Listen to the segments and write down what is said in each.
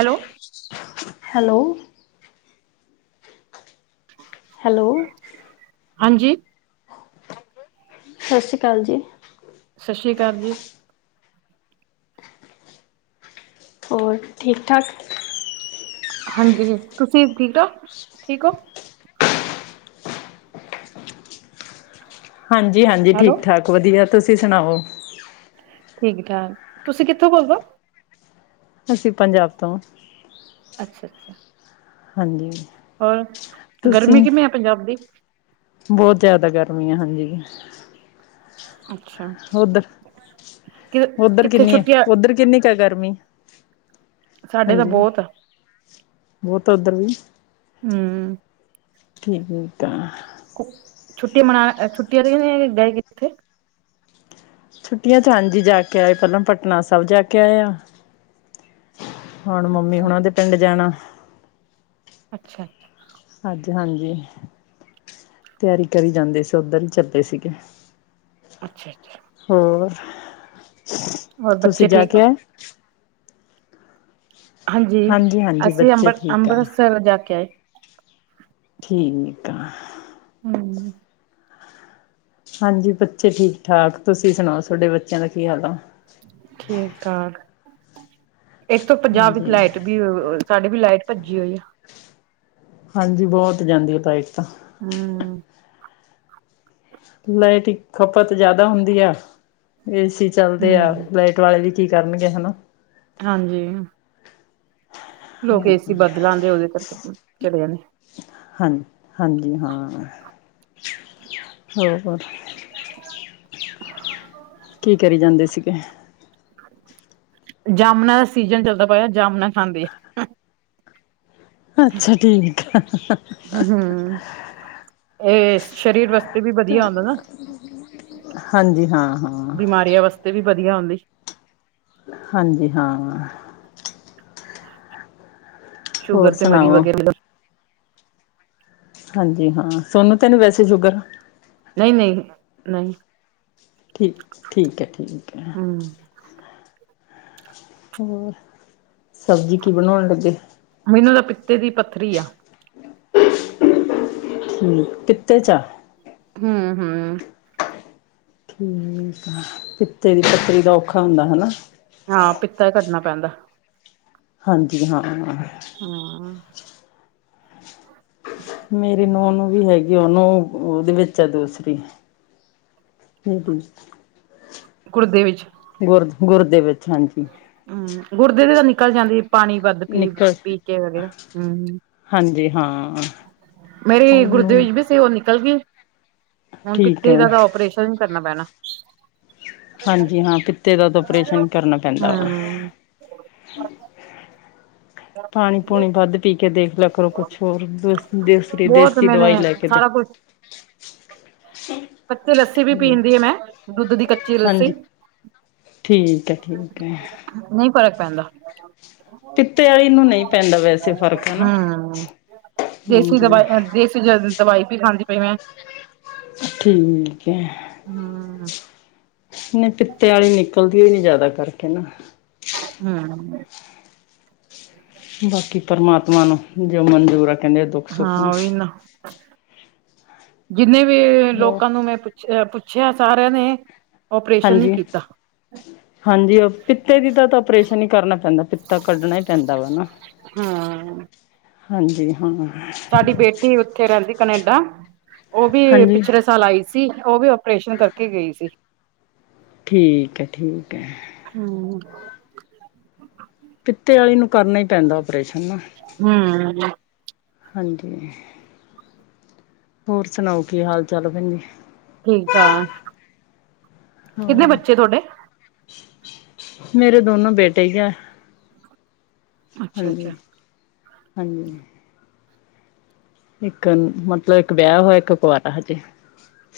Hello, hello, hello, ਹਾਂਜੀ ਸਤਿ ਸ਼੍ਰੀ ਅਕਾਲ ਜੀ। ਸਤਿ ਸ਼੍ਰੀ ਅਕਾਲ ਜੀ। ਹੋਰ ਠੀਕ ਠਾਕ? ਹਾਂਜੀ, ਤੁਸੀਂ ਠੀਕ ਹੋ ਠੀਕ ਹੋ? ਹਾਂਜੀ-ਹਾਂਜੀ, ਹੈਲੋ ਠੀਕ ਠਾਕ ਵਧੀਆ ਤੁਸੀਂ ਸੁਣਾਓ? ਠੀਕ ਠਾਕ, ਤੁਸੀਂ ਕਿੱਥੋਂ ਬੋਲਦੇ, ਅਸੀਂ ਪੰਜਾਬ ਤੋਂ, ਅੱਛਾ ਅੱਛਾ ਹਾਂਜੀ। ਹੋਰ, ਗਰਮੀ ਤੁਸੀਂ ਕਿਵੇਂ ਹੈ ਪੰਜਾਬ ਦੀ, ਬਹੁਤ ਜਿਆਦਾ ਗਰਮੀ ਆ ਹਾਂਜੀ। ਅੱਛਾ ਉਧਰ ਕਿ - ਉੱਧਰ ਕਿੱਥੇ ਕਿੰਨੀ ਹੈ। ਛੁੱਟੀਆਂ ਉੱਧਰ ਕਿੰਨੀ ਗਰਮੀ ਸਾਡੇ ਤਾਂ ਹਾਂਜੀ। ਬਹੁਤ ਆ ਬਹੁਤ ਉੱਧਰ ਵੀ। ਹਮ। ਠੀਕ ਆ। ਛੁੱਟੀ ਮਨਾ ਛੁੱਟੀ ਐਦਾਂ ਗਏ ਸੀ। ਛੁੱਟੀਆਂ ਚ ਹਾਂਜੀ ਜਾ ਕੇ ਆਏ। ਪਹਿਲਾਂ ਪਟਨਾ ਸਾਹਿਬ ਜਾ ਕੇ ਆਇਆ। ਹੁਣ ਮੰਮੀ ਅੱਛਾ ਹੁਣਾ ਉਹ ਦੇ ਪਿੰਡ ਜਾਣਾ। ਅੱਛਾ - ਅੱਛਾ। ਹਾਂਜੀ - ਹਾਂਜੀ। ਤਿਆਰੀ ਕਰੀ ਜਾਂਦੇ ਸੀ। ਉੱਧਰ ਚੱਲੇ ਸੀਗੇ। ਅੱਛਾ - ਅੱਛਾ। ਹੋਰ। ਹੋਰ ਤੁਸੀਂ ਬੱਚੇ ਜਾ ਠੀਕ ਕੇ ਆ। ਆਏ ਹਾਂਜੀ। ਹਾਂਜੀ-ਹਾਂਜੀ ਅਸੀਂ ਬੱਚੇ ਅੰਬਰ ਠੀਕ ਆ। ਅੰਮ੍ਰਿਤਸਰ ਜਾ ਕੇ ਆਏ। ਠੀਕ ਐ। ਹਮ। ਹਾਂਜੀ ਬੱਚੇ ਠੀਕ - ਠਾਕ। ਤੁਸੀਂ ਸੁਣਾਓ ਤੁਹਾਡੇ ਬੱਚਿਆਂ ਦਾ ਕੀ ਹਾਲ ਆ। ਠੀਕ - ਠਾਕ ਇੱਕ ਸੋ ਪੰਜਾਹ ਵਿੱਚ ਹਾਂਜੀ, ਲਾਈਟ ਵੀ। ਸਾਡੇ ਵੀ ਲਾਈਟ ਭੱਜੀ ਹੋਈ ਆ। ਹਾਂਜੀ ਬਹੁਤ ਜਾਂਦੀ। ਉ ਤਾਈਕ ਤਾਂ। ਹਾਂ। ਲਾਈਟ ਦੀ ਖ਼ਪਤ ਜਿਆਦਾ ਹੁੰਦੀ ਆ। ਏ ਸੀ ਚਲਦੇ ਆ ਹੂੰ, ਲਾਈਟ। ਵਾਲੇ ਵੀ ਕੀ ਕਰਨਗੇ ਹਨਾ। ਹਾਂਜੀ। ਲੋਕ ਏ ਸੀ ਬਦਲਾਂਂਗੇ ਉਹਦੇ ਕਰਕੇ ਚਲੇ ਜਾਂਦੇ। ਹਾਂਜੀ - ਹਾਂਜੀ ਹਾਂ ਹੋਰ। ਅੱਜ ਦੋਵੇਂ। ਕੀ ਕਰੀਂ ਜਾਂਦੇ ਸੀਗੇ। ਜਾਮਨਾਂ ਦਾ ਸੀਜਨ ਚੱਲਦਾ ਪਇਆ। ਜਾਮਨਾਂ ਖਾਂਦੇ ਆਂ। ਅੱਛਾ ਠੀਕ ਹੈ। ਹੂੰ, ਇਹ ਸਰੀਰ ਵਾਸਤੇ ਵੀ ਵਧੀਆ ਹੁੰਦਾ ਨਾ। ਹਾਂਜੀ ਹਾਂ - ਹਾਂ। ਇੱਥੇ ਵੀ ਵਧੀਆ ਆਉਂਦੀ। ਹਾਂਜੀ ਹਾਂ। ਹੋਰ ਸ਼ੂਗਰ ਤੇ ਮਰੀਜ਼ ਸੁਣਾਓ? ਵਗੈਰਾ ਤੋਂ। ਹਾਂਜੀ - ਹਾਂ ਸੋਨੂੰ ਤਾਂ ਨਹੀਂ ਵੈਸੇ ਸ਼ੂਗਰ। ਨਹੀਂ - ਨਹੀਂ ਨਹੀਂ। ਠੀਕ - ਠੀਕ ਹੈ ਠੀਕ ਹੈ। ਹੂੰ। ਹੋਰ। ਸਬਜ਼ੀ ਕੀ ਬਣਾਉਣ ਲੱਗੇ। ਮੈਨੂੰ ਤਾਂ ਪਿੱਤੇ ਦੀ ਪੱਥਰੀ ਆਂ। ਹੂੰ ਪਿੱਤੇ 'ਚ ਆਂ। ਹੂੰ ਹੂੰ। ਠੀਕ ਆ ਪਿੱਤੇ। ਦੀ ਪੱਥਰੀ ਦਾ ਔਖਾ ਹੁੰਦਾ ਹਨਾ। ਹਾਂ ਪਿੱਤਾ ਹੀ ਕੱਢਣਾ ਪੈਂਦਾ ਹੈ। ਹਾਂਜੀ ਹਾਂ ਹਾਂਜੀ। ਹਾਂ। ਮੇਰੀ ਨੂੰਹ ਨੂੰ ਵੀ ਹੈਗੀ। ਉਹਨੂੰ ਉਹਦੇ ਵਿੱਚ ਆ ਦੂਸਰੀ। ਇਹਦੇ 'ਚ ਤਾਂ। ਗੁਰਦੇ ਵਿੱਚ। ਗੁਰ ਗੁਰਦੇ ਵਿੱਚ ਹਾਂਜੀ। ਹੂੰ ਗੁੁਰਦੇ ਦੀ ਤਾਂ ਨਿਕਲ ਜਾਂਦੀ ਹੈ ਪਾਣੀ। ਵੱਧ ਪੀ ਨਿਕਲ ਪੀ ਕੇ ਵਗੈਰਾ ਹੂੰ। ਹਾਂਜੀ ਹਾਂ ਮੇਰੀ ਗੁਰਦੇ ਉਹਨੂੰ ਵਿੱਚ ਵੀ ਸੀ। ਉਹ ਨਿਕਲ ਗਈ। ਹੁਣ ਠੀਕ ਪਿੱਤੇ ਹੈ ਦਾ ਤਾਂ ਆਪ੍ਰੇਸ਼ਨ ਕਰਨਾ ਪੈਣਾ ਹੈ। ਹਾਂਜੀ ਹਾਂ ਪਿੱਤੇ ਦਾ ਤਾਂ ਆਪਰੇਸ਼ਨ ਕਰਨਾ ਪੈਂਦਾ ਵਾ। ਹਮ ਪਾਣੀ ਪੂਣੀ ਵੱਧ ਪੀ ਕੇ ਦੇਖ ਲਓ। ਕਰੋ ਕੁਛ ਹੋਰ ਦੂਸਰੀ ਬਹੁਤ ਦੇਸੀ ਮੈਨੇ ਦਵਾਈ ਲੈ ਕੇ ਦੇ ਸਾਰਾ ਕੁਛ ਕੱਚੀ ਲੱਸੀ ਵੀ ਪੀਣ ਦਈ ਆ ਮੈਂ ਦੁੱਧ ਦੀ ਕੱਚੀ ਲੱਸੀ। ਹਾਂਜੀ ਠੀਕ ਹੈ ਠੀਕ ਹੈ। ਨਹੀਂ ਫ਼ਰਕ ਪੈਂਦਾ। ਪਿੱਤੇ ਵਾਲੀ ਨੂੰ ਨਹੀਂ ਪੈਂਦਾ ਵੈਸੇ ਫ਼ਰਕ। ਹਨਾ ਹੂੰ ਦੇਸੀ ਹਾਂਜੀ ਦਵਾਈ ਦੇਸੀ ਦਵਾਈ ਵੀ ਖਾਂਦੀ ਪਈ ਮੈਂ। ਠੀਕ ਹੈ ਹਮ ਨਾਈ ਪਿੱਤੇ ਵਾਲ਼ੀ ਨਿਕਲ। ਭੀੜ ਜ਼ਿਆਦਾ ਕਰਕੇ ਨਾ। ਹੂੰ। ਬਾਕੀ ਪਰਮਾਤਮਾ ਨੂੰ ਜੋ ਮਨਜ਼ੂਰ ਆ ਕਹਿੰਦੇ ਦੁੱਖ ਹਾਂ ਸੁੱਖ ਉਹੀ ਨਾਲ਼। ਨਾ ਜਿੰਨੇ ਵੀ ਹੋਰ ਲੋਕਾਂ ਨੂੰ ਮੈਂ ਪੁੱਛਿਆ ਪੁੱਛਿਆ ਸਾਰਿਆਂ ਨੇ ਓਪਰੇਸ਼ਨ ਹੀ ਹਾਂਜੀ ਕੀਤਾ। ਹਾਂਜੀ ਉਹ ਪਿੱਤੇ ਦੀ ਤਾਂ ਤਾਂ ਆਪਰੇਸ਼ਨ ਹੀ ਕਰਨਾ ਪੈਂਦਾ ਪਿੱਤਾ ਕੱਢਣਾ ਹੀ ਪੈਂਦਾ ਵਾ ਨਾ। ਹਾਂ। ਹਾਂਜੀ ਹਾਂ। ਸਾਡੀ ਬੇਟੀ ਉੱਥੇ ਰਹਿੰਦੀ ਕਨੇਡਾ ਉਹ ਵੀ ਹਾਂਜੀ ਪਿਛਲੇ। ਸਾਲ ਆਈਂ ਸੀ ਉਹ ਵੀ ਆਪ੍ਰੇਸ਼ਨ ਕਰਾਕੇ ਗਈ ਸੀ। ਠੀਕ ਹੈ ਠੀਕ ਹੈ। ਹਮ ਪਿੱਤੇ ਵਾਲੇ ਨੂੰ ਕਰਨਾ ਹੀ ਪੈਂਦਾ ਆਪਰੇਸ਼ਨ ਨਾ ਹੂ ਹੂ ਹੂ ਹਾਂਜੀ। ਹੋਰ ਸੁਣਾਓ ਕੀ ਹਾਲ ਚਾਲ ਭੈਣ ਜੀ। ਠੀਕ ਆ। ਹੋਰ ਮੇਰੇ ਦੋਨੋ ਬੇਟੇ ਹੀ ਹੈ। ਅੱਛਾ ਹਾਂਜੀ ਅੱਛਾ ਹਾਂਜੀ ਇੱਕ ਮਤਲਬ ਇੱਕ ਵਿਆਹ ਹੋਇਆ, ਇੱਕ ਕੁਆਰਾ ਹਜੇ।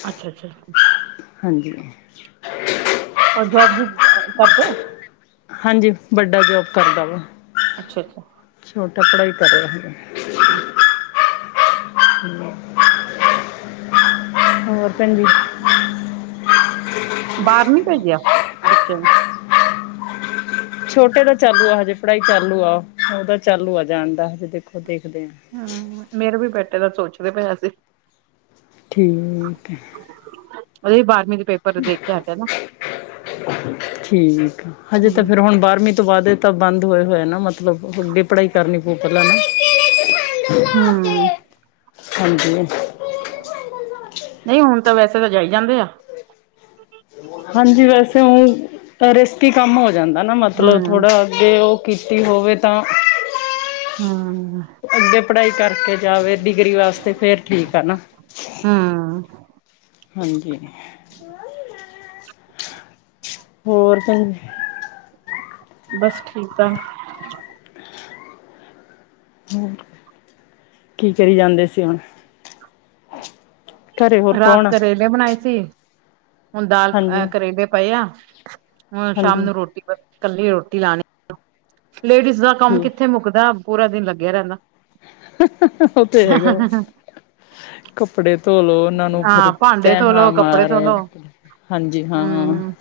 ਅੱਛਾ ਅੱਛਾ ਹਾਂਜੀ ਅ ਜੋਬ ਜੂਬ ਕਰਦੇ। ਹਾਂਜੀ ਵੱਡਾ ਜੋਬ ਕਰਦਾ ਵਾ। ਅੱਛਾ ਅੱਛਾ। ਛੋਟਾ ਪੜ੍ਹਾਈ ਕਰ ਰਿਹਾ ਹੈਗਾ। ਆਹ ਹੂ ਹੋਰ ਭੈਣ ਜੀ। ਬਾਹਰ ਨੀ ਭੇਜਿਆ ਬੱਚਿਆਂ ਨੂੰ। ਛੋਟੇ ਦਾ ਚਾਲੂ ਆ ਹਜੇ ਪੜ੍ਹਾਈ ਚਾਲੂ ਆ ਉਹਦਾ ਚਾਲੂ ਆ ਜਾਣਦਾ ਹਜੇ ਦੇਖੋ ਦੇਖਦੇ ਹਾਂ। ਹਮ ਮੇਰੇ ਵੀ ਬੇਟੇ ਦਾ ਸੋਚਦੇ ਪਏ ਅਸੀਂ। ਠੀਕ ਏ। ਉਹਦੇ ਬਾਰਵੀਂ ਦੇ ਪੇਪਰ। ਦੇਖ ਕੇ ਹਟਿਆ ਨਾ ਠੀਕ ਆ ਹਜੇ ਹੂੰ ਤਾਂ ਫੇਰ ਹੁਣ ਬਾਰਵੀਂ। ਤੋਂ ਬਾਅਦ ਇਹ ਤਾਂ ਬੰਦ ਹੋਏ ਹੋਏ ਨਾ ਮਤਲਬ ਅੱਗੇ ਪੜ੍ਹਾਈ ਕਰਨੀ ਪਊ ਪਹਿਲਾਂ ਨਾ। ਹੂੰ ਹਾਂਜੀ। ਨਹੀਂ ਹੁਣ ਤਾਂ ਵੈਸੇ ਤਾਂ ਜਾਈ ਜਾਂਦੇ ਆ। ਹਾਂਜੀ ਵੈਸੇ ਉਹ ਰਿਸਕੀ ਕੰਮ ਹੋ ਜਾਂਦਾ। ਨਾ ਮਤਲਬ ਹੂੰ ਥੋੜਾ। ਜੇ ਉਹ ਕੀਤੀ ਹੋਵੇ ਤਾਂ। ਹਾਂ। ਅੱਗੇ ਪੜ੍ਹਾਈ ਕਰਕੇ ਜਾਵੇ। ਡਿਗਰੀ ਵਾਸਤੇ ਫੇਰ ਠੀਕ ਆ ਨਾ। ਹਾਂ। ਹਾਂਜੀ। ਹੋਰ। ਬਸ ਠੀਕ ਆ। ਕੀ ਕਰੀ ਜਾਂਦੇ ਸੀ ਹੁਣ। ਘਰੇ ਹੋਰ ਰਾਤ ਕੌਣ ਆ? ਕਰੇਲੇ ਬਣਾਏ ਸੀ। ਹੁਣ ਦਾਲ ਹਾਂਜੀ, ਕਰੇਲੇ ਪਏ ਆ। ਹੁਣ ਸ਼ਾਮ ਹਾਂਜੀ ਨੂੰ ਰੋਟੀ ਕੱਲੀ ਰੋਟੀ ਲਾਣੀ। ਲੇਡੀਜ਼ ਦਾ ਕੰਮ ਕਿੱਥੇ ਠੀਕ ਮੁੱਕਦਾ ਪੂਰਾ ਦਿਨ ਲੱਗਿਆ ਰਹਿਣਾ। ਉਹ ਤੇ ਹੈਗਾ ਵਾ। ਕੱਪੜੇ ਧੋਲੋ ਉਹਨਾਂ ਨੂੰ ਫਿਰ ਹਾਂ ਭਾਂਡੇ ਤੈ ਧੋਲੋ ਹਾਂ ਕੱਪੜੇ ਮਾਰੋ। ਧੋਲੋ ਹਾਂਜੀ ਹਾਂ ਹਮ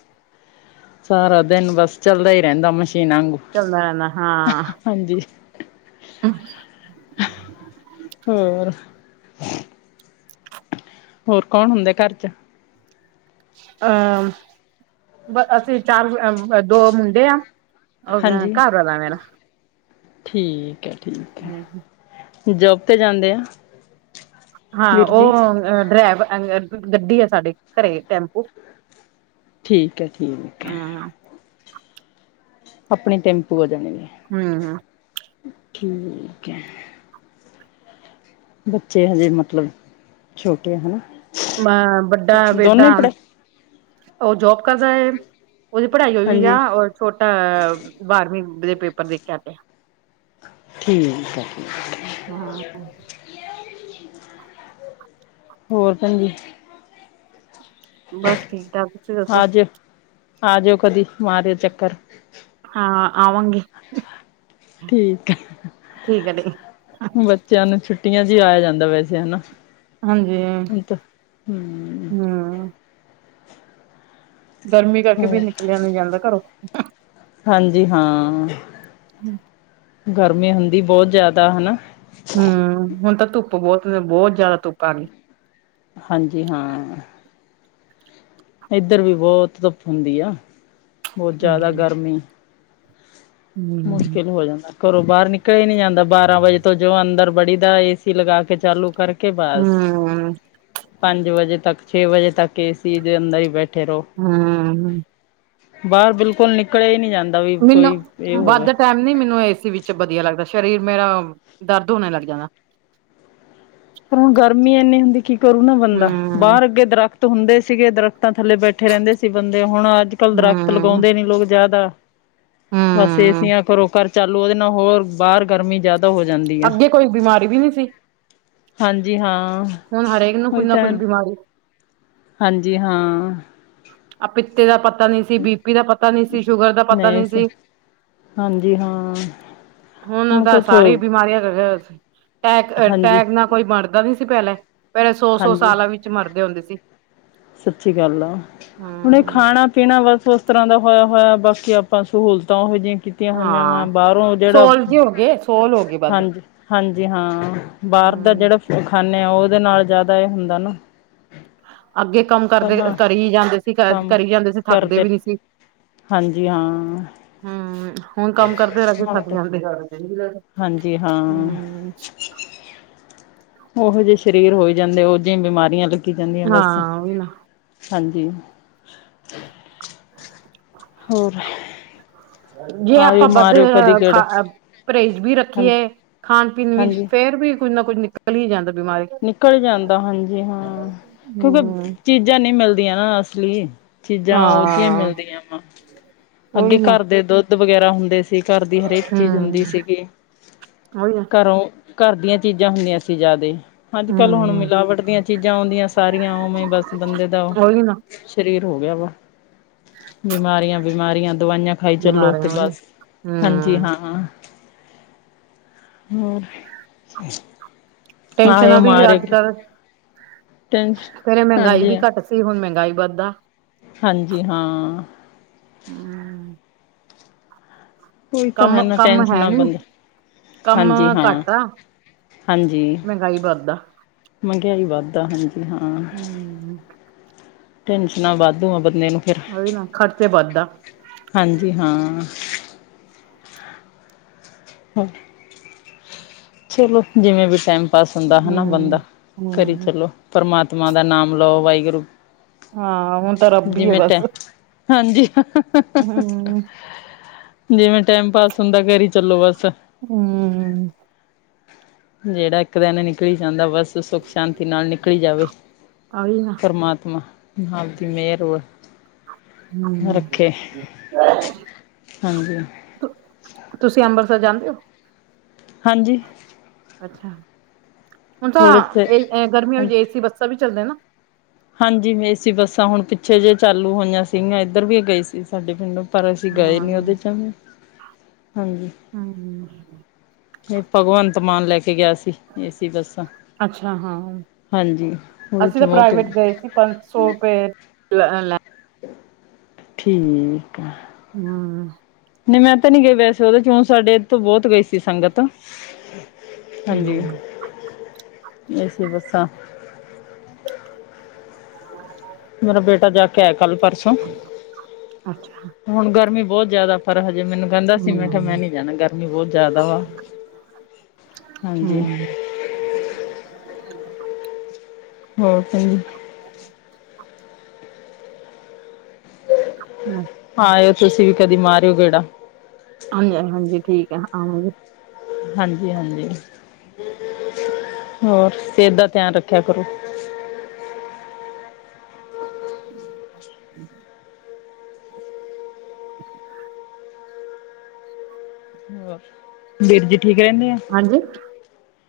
ਸਾਰਾ ਦਿਨ ਬਸ ਚੱਲਦਾ ਹੀ ਰਹਿੰਦਾ। ਮਸ਼ੀਨਾਂ ਆਂਗੂ ਚੱਲਦਾ ਰਹਿੰਦਾ ਹਾਂ। ਹਾਂਜੀ। ਹਮ। ਹੋਰ - ਹੋਰ ਕੌਣ ਹੁੰਦੇ ਘਰ ਚ'। ਅਹ ਬ ਅਸੀਂ ਚਾਰ ਦੋ ਮੁੰਡੇ ਆ। ਹੋਰ ਗਾ ਹਾਂਜੀ ਘਰਵਾਲਾ ਮੇਰਾ। ਠੀਕ ਹੈ ਠੀਕ ਹੈ। ਜੋਬ ਤੇ ਜਾਂਦੇ ਆ। ਹਾਂ ਵੀਰ ਜੀ ਉਹ ਡਰਾਵ ਗੱਡੀ ਆ। ਸਾਡੇ ਘਰੇ ਟੈਂਪੂ। ਠੀਕ ਹੈ ਠੀਕ ਹੈ। ਹਾਂ ਆਪਣੀ ਟੈਂਪੂ ਆ ਜਾਣੇ ਨੇ। ਹਮ। ਠੀਕ ਹੈ। ਬੱਚੇ ਹਜੇਂ ਮਤਲਬ ਛੋਟੇ ਹਾਂ। ਵੱਡਾ ਬੇਟਾ। ਉਹ ਜੋਬ ਕਰਦਾ। ਉਹਦੀ ਪੜ੍ਹਾਈ ਹੋਈ ਹੋਈ ਹਾਂਜੀ ਆ। ਛੋਟਾ ਬਾਰਵੀਂ ਦੇ ਪੇਪਰ ਦੇਕੇ ਆਂਦੇ। ਠੀਕ ਹੇ। ਹੁ। ਹੋਰ ਭੈਣ ਜੀ। ਬਸ ਠੀਕ। ਠਾਕ ਤੁਸੀਂ ਆ ਦੱਸੋ। ਜਾਓ ਆ ਜਾਓ। ਕਦੀ ਮਾਰਿਓ ਚੱਕਰ। ਹਾਂ ਆਵਾਂਗੀ। ਠੀਕ ਆ। ਠੀਕ ਹੈ ਜੀ ਬੱਚਿਆਂ ਨੂੰ ਛੁੱਟੀਆਂ ਚ ਹੀ ਆਇਆ ਜਾਂਦਾ ਵੈਸੇ ਹਨਾ। ਹਾਂਜੀ ਹਮ। ਹਮ ਗਰਮੀ ਕਰਕੇ ਵੀ ਹੋਰ ਨਿਕਲਿਆ ਨੀ ਜਾਂਦਾ। ਘਰੋਂ ਹਾਂਜੀ ਹਾਂ। ਹਮ। ਗਰਮੀ ਹੁੰਦੀ ਬਹੁਤ ਜਿਆਦਾ ਹਨਾ। ਹਮ ਹੁਣ ਤਾਂ ਧੁੱਪ ਬਹੁਤ - ਬਹੁਤ ਜਿਆਦਾ ਧੁੱਪ ਆ ਗਈ। ਹਾਂਜੀ ਹਾਂ। ਇੱਧਰ ਵੀ ਬਹੁਤ ਧੁੱਪ ਹੁੰਦੀ ਆ। ਬਹੁਤ ਜ਼ਿਆਦਾ ਹੂੰ। ਗਰਮੀ। ਮੁਸ਼ਕਿਲ ਹੋ ਜਾਂਦਾ। ਘਰੋਂ ਬਾਹਰ ਨਿਕਲ ਹੀ ਨਹੀਂਂ ਜਾਂਦਾ। ਬਾਰਾਂ ਵਜੇ ਤੋਂ ਜੋ ਅੰਦਰ ਬੜੀ ਦਾ ਏ ਸੀ ਲਗਾ। ਕੇ ਚਾਲੂ ਕਰਕੇ ਕੇ ਬਸ, ਹੂੰ, ਪੰਜ ਵਜੇ ਤੱਕ ਛੇ ਵਜੇ ਤੱਕ ਏ ਸੀ ਦੇ ਅੰਦਰ ਹੀ ਬੈਠੇ ਰਹੋ ਹਮ। ਬਾਹਰ ਬਿਲਕੁਲ ਨਿਕਲੇ ਹੀ ਨਹੀਂ ਜਾਂਦੇ। ਮੈਨੂੰ, ਵੱਧ ਟਾਈਮ ਨੀ ਮੈਨੂੰ ਏਸੀ ਵਿੱਚ ਵਧੀਆ ਲੱਗਦਾ ਸਰੀਰ ਮੇਰਾ ਦਰਦ ਹੋਣੇ ਲੱਗ ਜਾਂਦਾ ਪਰ ਹੁਣ ਗਰਮੀ ਇੰਨੀ ਹੁੰਦੀ ਕੀ ਕਰੂ ਨਾ ਬੰਦਾ ਹੂੰ, ਬਾਹਰ ਅੱਗੇ ਦਰਖਤ ਹੁੰਦੇ ਸੀਗੇ ਦਰਖਤਾਂ ਥੱਲੇ ਬੈਠੇ ਇਕੱਠੇ ਰਹਿੰਦੇ ਸੀ ਬੰਦੇ ਹੁਣ ਅੱਜ ਕੱਲ ਦਰਖਤ ਹੂੰ, ਲਗਾਉਂਦੇ ਨੀ ਲੋਕ ਜ਼ਿਆਦਾ ਬਸ ਹੂੰ, ਏਸੀਆਂ ਘਰੋ ਘਰ ਚਾਲੂ ਉਹਦੇ ਨਾਲ ਹੋਰ ਬਾਹਰ ਗਰਮੀ ਜ਼ਿਆਦਾ ਹੋ ਜਾਂਦੀ ਆ ਅੱਗੇ ਕੋਈ ਬਿਮਾਰੀ ਵੀ ਨਹੀਂ ਸੀ ਹਾਂਜੀ ਹਾਂ ਹੁਣ ਹਰੇਕ ਨੂੰ ਉਹੀ ਕੁੱਝ ਨਾ ਤਾਂ ਹੈ ਕੁੱਝ ਬਿਮਾਰੀ ਹਾਂਜੀ ਹਾਂ ਪਿੱਤੇ ਦਾ ਪਤਾ ਨੀ ਸੀ ਬੀਪੀ ਦਾ ਪਤਾ ਨਹੀਂ ਸੀ ਸ਼ੂਗਰ ਦਾ ਪਤਾ ਨਹੀਂ ਸੀ। ਹਾਂਜੀ ਹਾਂ। ਹੁਣ ਤਾਂ ਸਾਰੇ ਬਿਮਾਰੀਆਂ ਟੈਕ ਹਾਂਜੀ ਟੈਕ ਨਾਲ ਕੋਈ ਮਰਦਾ ਨੀ ਸੀ ਪਹਿਲੇ, ਪਹਿਲੇ ਸੌ ਸੌ ਹਾਂਜੀ ਸਾਲਾਂ ਵਿੱਚ ਮਰਦੇ ਹੁੰਦੇ ਸੀ। ਸੱਚੀ ਗੱਲ ਆ, ਹੁਣ ਇਹ ਹਮ ਖਾਣਾ ਪੀਣਾ ਬਸ ਬਸ ਤਰ੍ਹਾਂ ਦਾ ਹੋਇਆ ਹੋਇਆ ਬਾਕੀ ਆਪਾਂ ਸਹੂਲਤਾਂ ਉਹ ਜਿਹੀਆਂ। ਕੀਤੀਆਂ ਹੋਈਆਂ ਵਾਂ ਹਾਂ ਬਾਹਰੋਂ ਜਿਹੜਾ, ਸੋਲ ਜੇ ਹੋ ਗਏ ਸੋਲ ਹੋ ਗਏ ਵੱਧ ਹਾਂਜੀ ਹਾਂਜੀ ਹਾਂ ਬਾਹਰ ਦਾ ਹਮ ਜਿਹੜਾ ਖਾਨੇ ਆ ਉਹਦੇ ਨਾਲ ਜ਼ਿਆਦਾ ਇਹ ਹੁੰਦਾ ਨਾ ਅੱਗੇ ਕੰਮ ਕਰਦੇ ਪਹਿਲਾਂ ਕਰੀ ਜਾਂਦੇ ਸੀ ਕੰਮ ਕਰੀ ਜਾਂਦੇ ਸੀ ਥੱਕਦੇ ਕਰਦੇ ਵੀ ਨ ਸੀ ਹਾਂਜੀ ਹਾਂ ਹਮ ਹੁਣ ਕੰਮ ਕਰਦੇ ਰਗੇ ਥਥ ਜਾਂਦੇ। ਜੀ ਹਾਂ। ਹਮ ਓੋ ਜਿਹੇ ਸਰੀਰ ਹੋਈ ਜਾਂਦੇ, ਉਹ ਜਿ ਬਿਮਾਰੀਆਂ ਲੱਗੀ ਜਾਂਦੀਆਂ ਬਸ, ਹਾਂ ਵੀ ਨਾ ਹਾਂਜੀ। ਹੋਰ। ਜੇ ਆਇਓ ਆਪਾਂ ਵਧ ਮਾਰਿਓ ਅ ਕਦੀ ਖਾ ਗੇੜਾ ਪਰਹੇਜ਼ ਵੀ ਰੱਖੀ ਹਾਂਜੀ ਹੈ ਖਾਣ ਪੀਣ ਵਿੱਚ ਹਾਂਜੀ ਫੇਰ ਵੀ ਕੁੱਝ ਨਾ ਕੁੱਝ ਨਿਕਲ ਹੀ ਜਾਂਦਾ ਬਿਮਾਰੀ ਨਿਕਲ ਜਾਂਦਾ ਹਾਂਜੀ ਹਾਂ ਕਿਉਂਕਿ ਹਮ ਚੀਜ਼ਾਂ ਨਹੀਂ ਮਿਲਦੀਆਂ ਨਾ ਅਸਲੀ ਚੀਜ਼ਾਂ ਉਹ ਜਿਹੀਆਂ ਹਾਂ ਮਿਲਦੀਆਂ ਵਾ ਅੱਗੇ ਉਹੀ ਨਾ ਘਰ ਦੇ ਦੁੱਧ ਵਗੈਰਾ ਹੁੰਦੇ ਸੀ ਘਰ ਦੀ ਹਰੇਕ ਚੀਜ਼ ਹਮ ਹੁੰਦੀ ਸੀਗੀ ਉਹੀ ਨਾ ਘਰੋਂ ਘਰ ਦੀਆਂ ਚੀਜ਼ਾਂ ਹੁੰਦੀਆਂ ਸੀ ਜ਼ਿਆਦੇ ਅੱਜ ਕੱਲ ਹੁਣ ਹਮ ਮਿਲਾਵਟ ਦੀਆਂ ਚੀਜ਼ਾਂ ਆਉਂਦੀਆਂ ਸਾਰੀਆਂ ਉਵੇਂ ਬਸ ਬੰਦੇ ਦਾ ਉਹ ਉਹੀ ਨਾ ਸਰੀਰ ਹੋ ਗਿਆ ਵਾ ਬਿਮਾਰੀਆਂ ਬਿਮਾਰੀਆਂ ਦਵਾਈਆਂ ਖਾਈ ਚਲੋ ਤੇ ਬਿਮਾਰੀਆਂ ਉਹੀ ਬਸ ਹਾਂਜੀ ਹਮ ਹਾਂ ਹੋਰ ਆਇਓ ਟੈਂਨਸ਼ਨਾਂ ਵੀ ਮਾਰ ਅੱਜ ਅੱਗੇ ਕੱਲ੍ਹ ਟੈਂਸ਼ ਫੇਿਰ ਇਹ ਮਹਿੰਗਾਈ ਵੀ ਹਾਂਜੀ ਘੱਟ ਸੀ ਹੁਣ ਮਹਿੰਗਾਈ ਵੱਧਦਾ ਹਾਂਜੀ ਹਾਂ ਹਮ ਕੋਈ ਤਾਂ ਹੈ ਕੰਮ ਨਾ ਕੰਮ ਹੈ ਟੈਨਸ਼ਨਾਂ ਨੀ ਬੰਦਾ ਕੰਮ ਹਾਂਜੀ ਹਾਂ ਘੱਟ ਆ ਹਾਂਜੀ ਮਹਿੰਗਾਈ ਵੱਧਦਾ ਮਹਿੰਗਾਈ ਵੱਧ ਆ ਹਾਂਜੀ ਹਮ ਟਨਸ਼ਨਾਂ ਵਾਧੂ ਬੰਦੇ ਨੂੰ ਫੇਰ ਉਹ ਵੀ ਨਾ ਖਰਚੇ ਵੱਧਦਾ ਹਾਂਜੀ ਹਾਂ ਹਮ ਚਲੋ ਜਿਵੇਂ ਵੀ ਟਾਈਮ ਪਾਸ ਹੁੰਦਾ ਹਨਾ ਹਮ ਬੰਦਾ ਕਰੀ ਹਮ ਚਲੋ ਪਰਮਾਤਮਾ ਦਾ ਨਾਮ ਲਓ ਵਾਹਿਗੁਰੂ ਹਾਂ ਹੁਣ ਤਾਂ ਰੱਬ ਹੀ ਆ ਜਿਵੇਂ ਬਸ ਟੈ ਹਾਂਜੀ ਹਮ ਜਿਵੇਂ ਟਾਈਮ ਪਾਸ ਹੁੰਦਾ ਕਰ ਹੀ ਚੱਲੋ ਬਸ। ਹਮ ਜਿਹੜਾ ਇੱਕ ਦਿਨ ਨਿਕਲੀ ਜਾਂਦਾ ਬਸ ਸੁੱਖ ਸ਼ਾਂਤੀ ਨਾਲ ਨਿਕਲੀ ਜਾਵੇ। ਉਹੀ ਨਾ ਪਰਮਾਤਮਾ ਆਪ ਆਪ ਦੀ ਮਿਹਰ। ਰੱਖੇ ਹਮ ਹਾਂਜੀ ਤੁ ਤੁਸੀਂ ਅੰਬਰਸਰ ਜਾਂਦੇ ਹੋ? ਹਾਂਜੀ। ਅੱਛਾ, ਹੁਣ ਥੋੜ੍ਹੇ 'ਚ ਤਾਂ ਗਰਮੀਆਂ ਵਿੱਚ ਏਸੀ ਬੱਸਾਂ ਵੀ ਚੱਲਦੇ ਨਾ। ਹਾਂਜੀ, ਏਸੀ ਬੱਸਾਂ ਹੁਣ ਪਿੱਛੇ ਜੇ ਚਾਲੂ ਹੋਈਆਂ ਸੀਆਂ ਐਧਰ ਵੀ ਗਏ ਸੀ ਸਾਡੇ ਪਿੰਡੋ। ਪਰ ਅਸੀਂ ਗਏ ਹਾਂ ਨੀ ਔਦੇ ਚੋ ਵੀ, ਹਾਂਜੀ। ਹਾਏ ਰਬਾ। ਏਹ ਭਗਵੰਤ ਮਾਨ ਲੈ ਕੇ ਗਿਆ ਸੀ। ਏਸੀ ਬੱਸਾਂ ਅੱਛਾ ਹਾਂ, ਹਾਂਜੀ ਉਹਦੇ ਅਸੀਂ ਚ ਤਾਂ ਬਹੁਤ। ਪ੍ਰਾਈਵੇਟ ਗਏ ਸੀ ਪੰਜ ਸੌ ਰੁਪਏ ਲੈ ਠੀਕ ਆ ਹਮ ਨਹੀਂ ਮੈਂ ਤਾਂ ਨੀ ਗਏ ਵੈਸੇ ਉਹਦੇ ਚੋਂ ਸਾਡੇ ਤੋਂ ਬਹੁਤ ਗਈ ਸੀ ਸੰਗਤ। ਹਾਂਜੀ ਹੂੰ, ਅਸੀ ਬੱਸਾਂ ਹ ਮੇਰਾ ਬੇਟਾ ਜਾ ਕੇ ਆਇਆ ਕੱਲ ਪਰਸੋਂ। ਅੱਛਾ ਹੁਣ ਗਰਮੀ ਬਹੁਤ ਜ਼ਿਆਦਾ ਫਰ ਹਜੇ ਮੈਨੂੰ ਕੈਂਦਾ ਸੀ ਮੈਂ ਕੈ ਮੈਂ ਹੂੰ, ਨਹੀਂ ਜਾਣਾ ਗਰਮੀ ਬਹੁਤ ਜ਼ਿਆਦਾ ਵਾ ਹਾਂਜੀ। ਹੂੰ। ਹੋਰ ਕਿੰਦੀ [unintelligible] ਹਮ ਹਾਂ ਤੁਸੀਂ ਵੀ ਕਦੀ ਮਾਰਿਓ ਗੇੜਾ। ਹਾਂਜੀ ਹਾਂਜੀ, ਠੀਕ ਏ ਆਂਵਾਂਗੇ। ਹਾਂਜੀ ਹਾਂਜੀ, ਹੋਰ ਸੇਤ ਦਾ ਧਿਆਨ ਰੱਖਿਆ ਕਰੋ। ਹੋਰ, ਵੀਰ ਜੀ ਠੀਕ ਰੈੰਦੇ ਐਂ? ਹਾਂਜੀ।